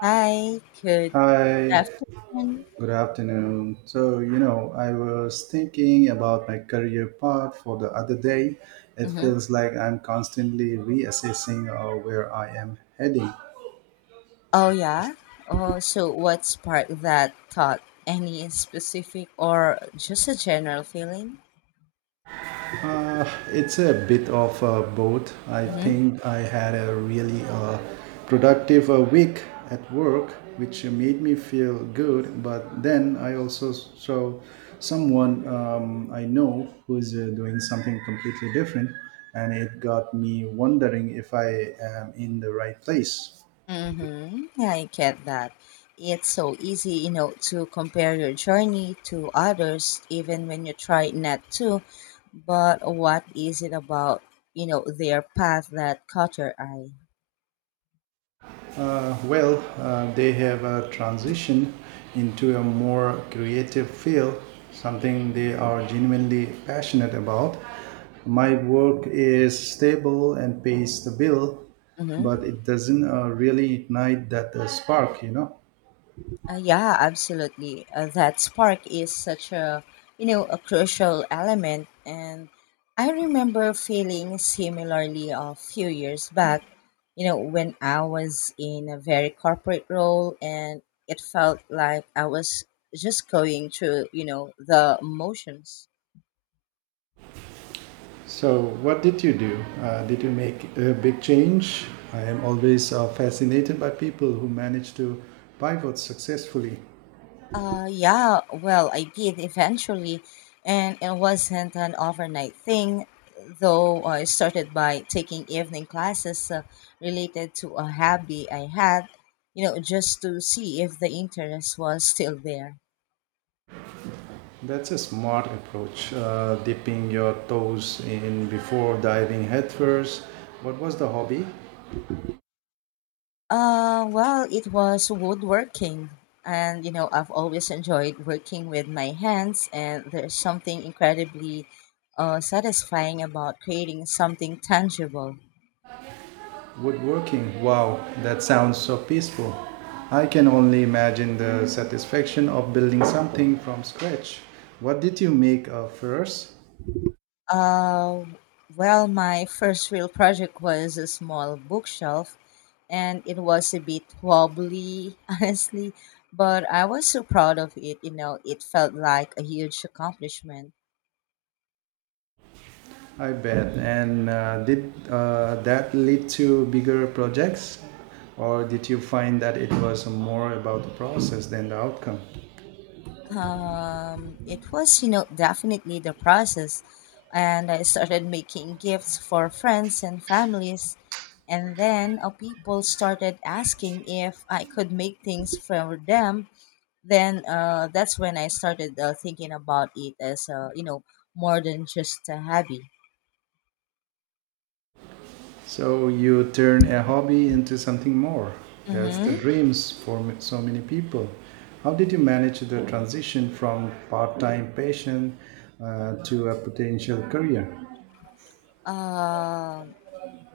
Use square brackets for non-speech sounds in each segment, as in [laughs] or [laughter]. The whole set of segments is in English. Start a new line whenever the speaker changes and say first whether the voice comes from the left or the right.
left: Hi, good
right: Hi,
left: afternoon.
right: good afternoon. So, you know, I was thinking about my career path for the other day. It
left: Hmm.
right: feels like I'm constantly reassessing where I am heading.
left: Oh, yeah. Oh, so what sparked that thought? Any specific or just a general feeling?
right: It's a bit of both. I
left: Mm-hmm.
right: think I had a really productive week at work, which made me feel good. But then I also saw someone I know who's doing something completely different, and it got me wondering if I am in the right place.
left: Mm-hmm. I get that. It's so easy, to compare your journey to others, even when you try not to. But what is it about, their path that caught your eye?
right: They have a transition into a more creative field, something they are genuinely passionate about. My work is stable and pays the bill,
left: Mm-hmm.
right: but it doesn't really ignite that spark, you know.
left: Yeah, absolutely. That spark is such a a crucial element, and I remember feeling similarly a few years back. When I was in a very corporate role, and it felt like I was just going through the motions.
right: So, what did you do? Did you make a big change? I am always fascinated by people who manage to pivot successfully.
left: Yeah, well, I did eventually, and it wasn't an overnight thing, though I started by taking evening classes related to a hobby I had, just to see if the interest was still there.
right: That's a smart approach, dipping your toes in before diving headfirst. What was the hobby?
left: Well, it was woodworking, and I've always enjoyed working with my hands, and there's something incredibly satisfying about creating something tangible.
right: Woodworking. Wow, that sounds so peaceful. I can only imagine the satisfaction of building something from scratch. What did you make first?
left: Uh, well, my first real project was a small bookshelf, and it was a bit wobbly, [laughs] honestly, but I was so proud of it. It felt like a huge accomplishment.
right: I bet. And did that lead to bigger projects? Or did you find that it was more about the process than the outcome?
left: It was, definitely the process, and I started making gifts for friends and families, and then people started asking if I could make things for them then that's when I started thinking about it as a, more than just a hobby.
right: So you turn a hobby into something more. That's the
left: Mm-hmm.
right: dreams for so many people. How did you manage the transition from part-time passion to a potential career?
left: Um,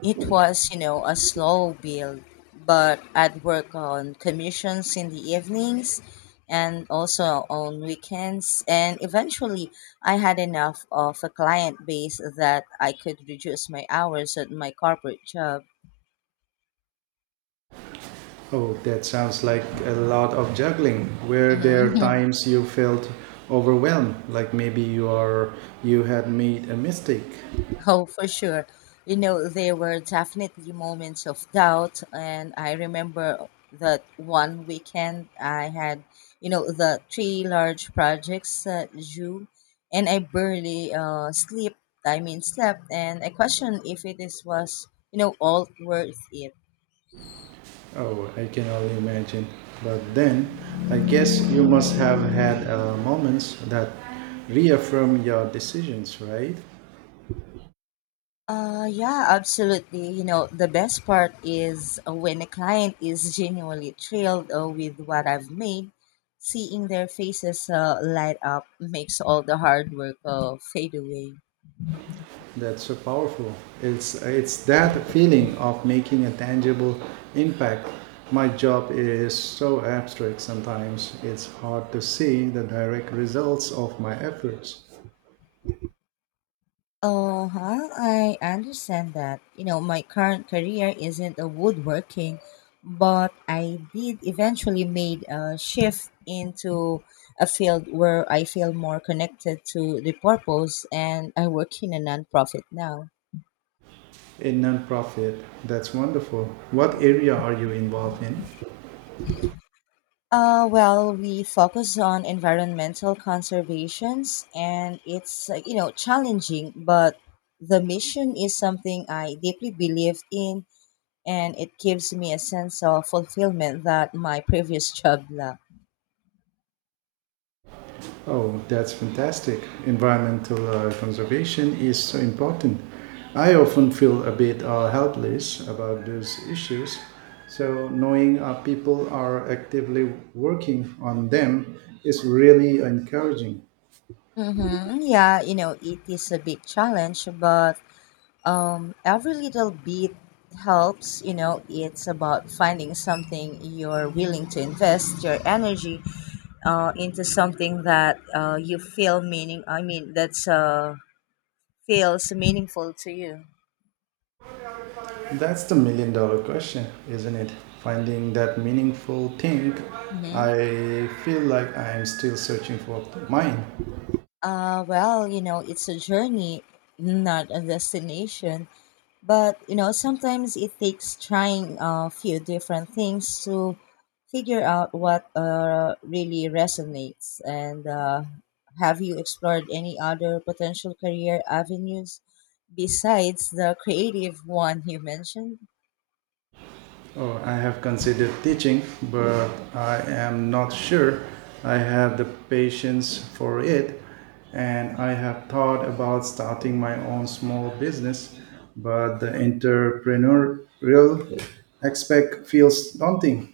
left: it was a slow build, but I'd work on commissions in the evenings, and also on weekends. And eventually, I had enough of a client base that I could reduce my hours at my corporate job.
right: Oh, that sounds like a lot of juggling. Were there
left: Mhm. [laughs]
right: times you felt overwhelmed, like maybe you had made a mistake?
left: Oh, for sure. There were definitely moments of doubt, and I remember that one weekend I had, the three large projects due, and I barely sleep. I mean, slept, and I questioned if it is was, all worth it.
right: Oh, I can only imagine. But then, I guess you must have had moments that reaffirm your decisions, right?
left: Yeah, absolutely. The best part is when a client is genuinely thrilled with what I've made, seeing their faces light up makes all the hard work fade away.
right: That's so powerful. It's that feeling of making a tangible impact. My job is so abstract sometimes. It's hard to see the direct results of my efforts.
left: Uh huh. I understand that. My current career isn't a woodworking, but I did eventually made a shift into a field where I feel more connected to the purpose, and I work in a nonprofit now.
right: In nonprofit, that's wonderful. What area are you involved in?
left: Well, we focus on environmental conservations, and it's challenging, but the mission is something I deeply believe in and it gives me a sense of fulfillment that my previous [laughs] job lacked.
right: Oh, that's fantastic. Environmental conservation is so important. I often feel a bit helpless about those issues. So, knowing our people are actively working on them is really encouraging.
left: Mm-hmm. Yeah, it is a big challenge, but every little bit helps. It's about finding something you're willing to invest your energy into something that you feel meaning. I mean, that's feels meaningful to you.
right: That's the million-dollar question, isn't it? Finding that meaningful thing.
left: Mm-hmm.
right: I feel like I am still searching for mine.
left: Well, it's a journey, not a destination. But sometimes it takes trying a few different things to figure out what really resonates. And have you explored any other potential career avenues besides the creative one you mentioned?
right: Oh, I have considered teaching, but I am not sure I have the patience for it. And I have thought about starting my own small business, but the entrepreneurial aspect feels daunting.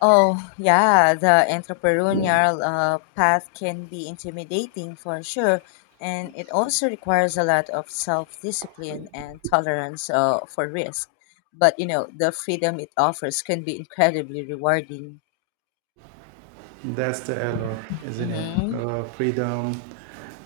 left: Oh, yeah, the entrepreneurial path can be intimidating for sure, and it also requires a lot of self-discipline and tolerance for risk. But the freedom it offers can be incredibly rewarding.
right: That's the allure, isn't it?
left: Mm-hmm.
right: Freedom.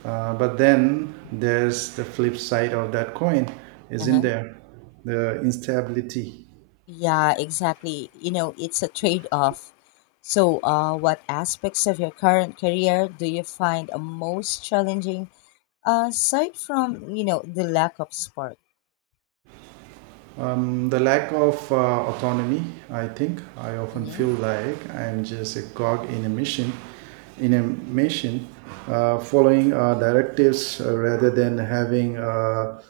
right: But then there's the flip side of that coin, isn't
left: Uh-huh.
right: there? The instability.
left: Yeah, exactly. It's a trade-off. So, what aspects of your current career do you find most challenging, aside from, the lack of spark?
right: The lack of autonomy, I think. I often feel like I'm just a cog in a machine, in a machine, following directives rather than having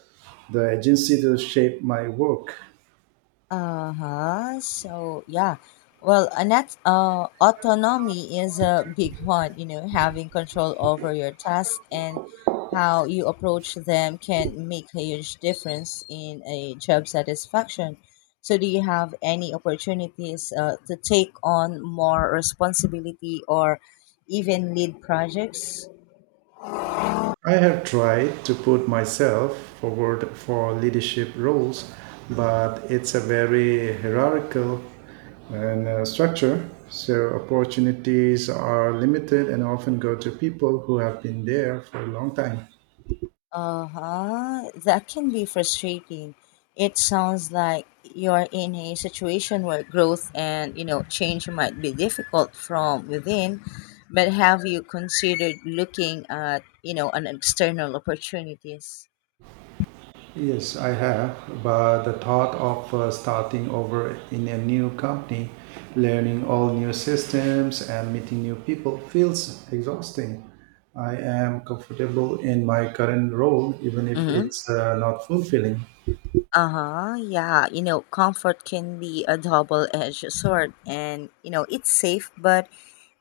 right: the agency to shape my work.
left: Uh-huh. So yeah. Well, Annette, autonomy is a big one, having control over your tasks and how you approach them can make a huge difference in a job satisfaction. So do you have any opportunities to take on more responsibility or even lead projects?
right: I have tried to put myself forward for leadership roles, but it's a very hierarchical and structure. So opportunities are limited and often go to people who have been there for a long time.
left: Uh huh. That can be frustrating. It sounds like you're in a situation where growth and change might be difficult from within. But have you considered looking at an external opportunities?
right: Yes, I have, but the thought of starting over in a new company, learning all new systems and meeting new people feels exhausting. I am comfortable in my current role, even if
left: Hmm.
right: it's not fulfilling.
left: Uh huh. Yeah. Comfort can be a double edged sword. And, it's safe, but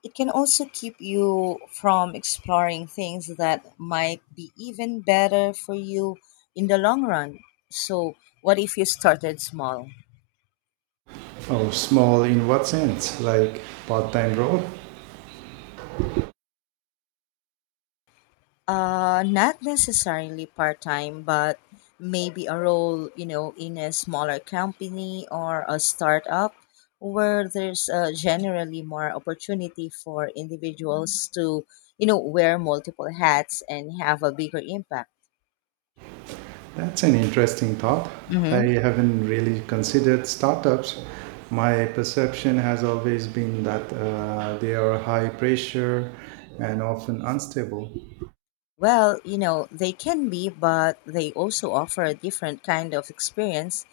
left: it can also keep you from exploring things that might be even better for you in the long run. So, what if you started small?
right: Oh, small in what sense? Like part time role?
left: Not necessarily part time, but maybe a role, in a smaller company or a startup where there's generally more opportunity for individuals to, wear multiple hats and have a bigger impact.
right: That's an interesting thought. I
left: Hmm.
right: haven't really considered startups. My perception has always been that they are high pressure and often unstable.
left: Well, they can be, but they also offer a different kind of experience.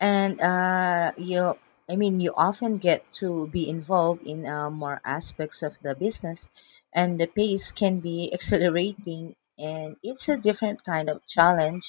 left: And you, I mean, you often get to be involved in more aspects of the business, and the pace can be [laughs] exhilarating, and it's a different kind of challenge.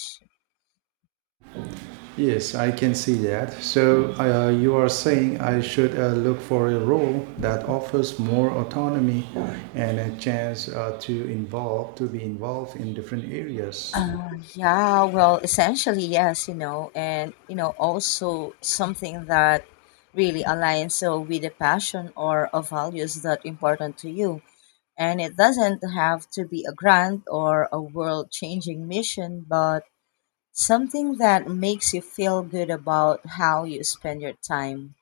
right: Yes, I can see that. So you are saying I should look for a role that offers more autonomy and a chance to be involved in different areas.
left: Yeah, well, essentially, yes, and also something that really aligns so with a passion or a values that important to you. And it doesn't have to be a grand or a world-changing mission, but something that makes you feel good about how you spend your time.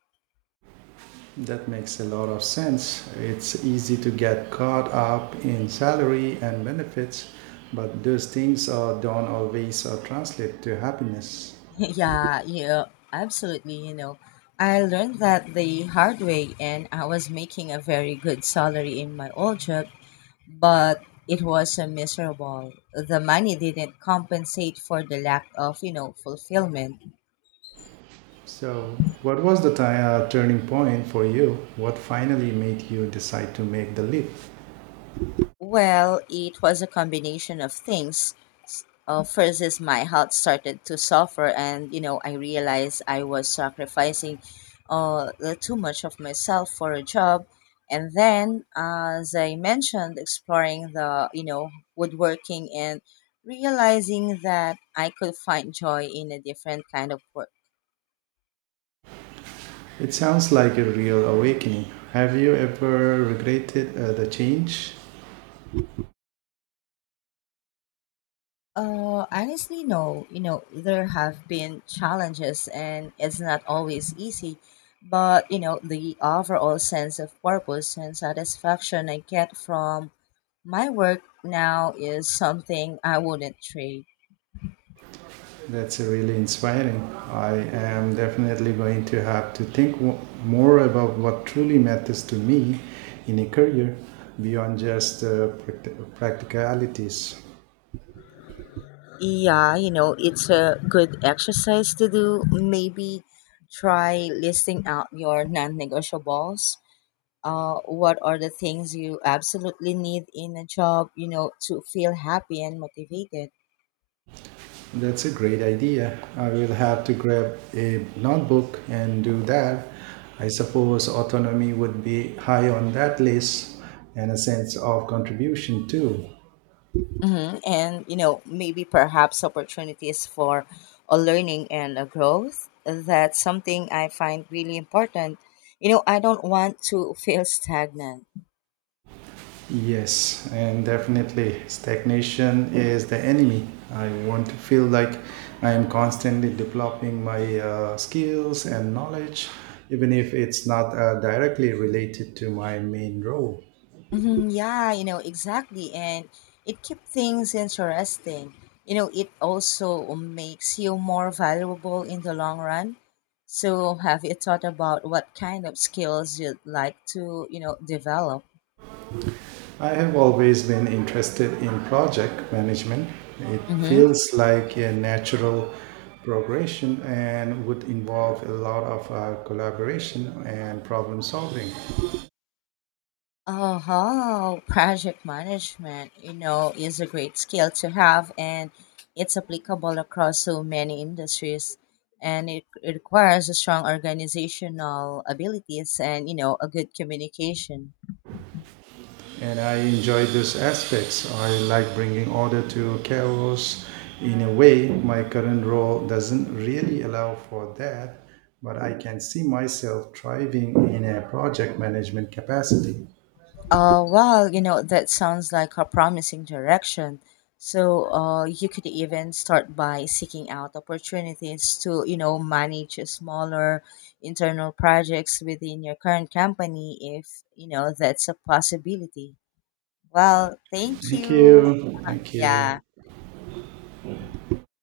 right: That makes a lot of sense. It's easy to get caught up in salary and benefits, but those things don't always translate to happiness.
left: [laughs] Yeah, yeah, absolutely. I learned that the hard way, and I was making a very good salary in my old job, but it was miserable. The money didn't compensate for the lack of, fulfillment.
right: So, what was the ti turning point for you? What finally made you decide to make the leap?
left: Well, it was a combination of things. First is my health started to suffer, and I realized I was sacrificing too much of myself for a job. And then, as I mentioned, exploring the woodworking and realizing that I could find joy in a different kind of work.
right: It sounds like a real awakening. Have you ever regretted the change?
left: Honestly, no. There have been challenges, and it's not always easy. But the overall sense of purpose and satisfaction I get from my work now is something I wouldn't trade.
right: That's really inspiring. I am definitely going to have to more about what truly matters to me in a career beyond just practicalities.
left: Yeah, it's a good exercise to do. Maybe try listing out your non-negotiables. What are the things you absolutely need in a job? To feel happy and motivated.
right: That's a great idea. I will have to grab a notebook and do that. I suppose autonomy would be high on that list and a sense of contribution too.
left: Hmm. And maybe perhaps opportunities for a learning and a growth. That's something I find really important. I don't want to feel stagnant.
right: Yes, and definitely stagnation is the enemy. I want to feel like I am constantly developing my skills and knowledge, even if it's not directly related to my main role.
left: Hmm. Yeah, exactly. And it keeps things interesting. It also makes you more valuable in the long run. So, have you thought about what kind of skills you'd like to, develop?
right: I have always been interested in project management. It
left: Mm-hmm.
right: feels like a natural progression and would involve a lot of collaboration and problem solving.
left: Oh, project management, is a great skill to have and it's applicable across so many industries and it requires a strong organizational abilities and, a good communication.
right: And I enjoy those aspects. I like bringing order to chaos. In a way, my current role doesn't really allow for that, but I can see myself thriving in a project management capacity.
left: Well, that sounds like a promising direction. So, you could even start by seeking out opportunities to, manage smaller internal projects within your current company if, that's a possibility. Well, thank
right: Thank
left: you.
right: you. Thank you.
left: Yeah.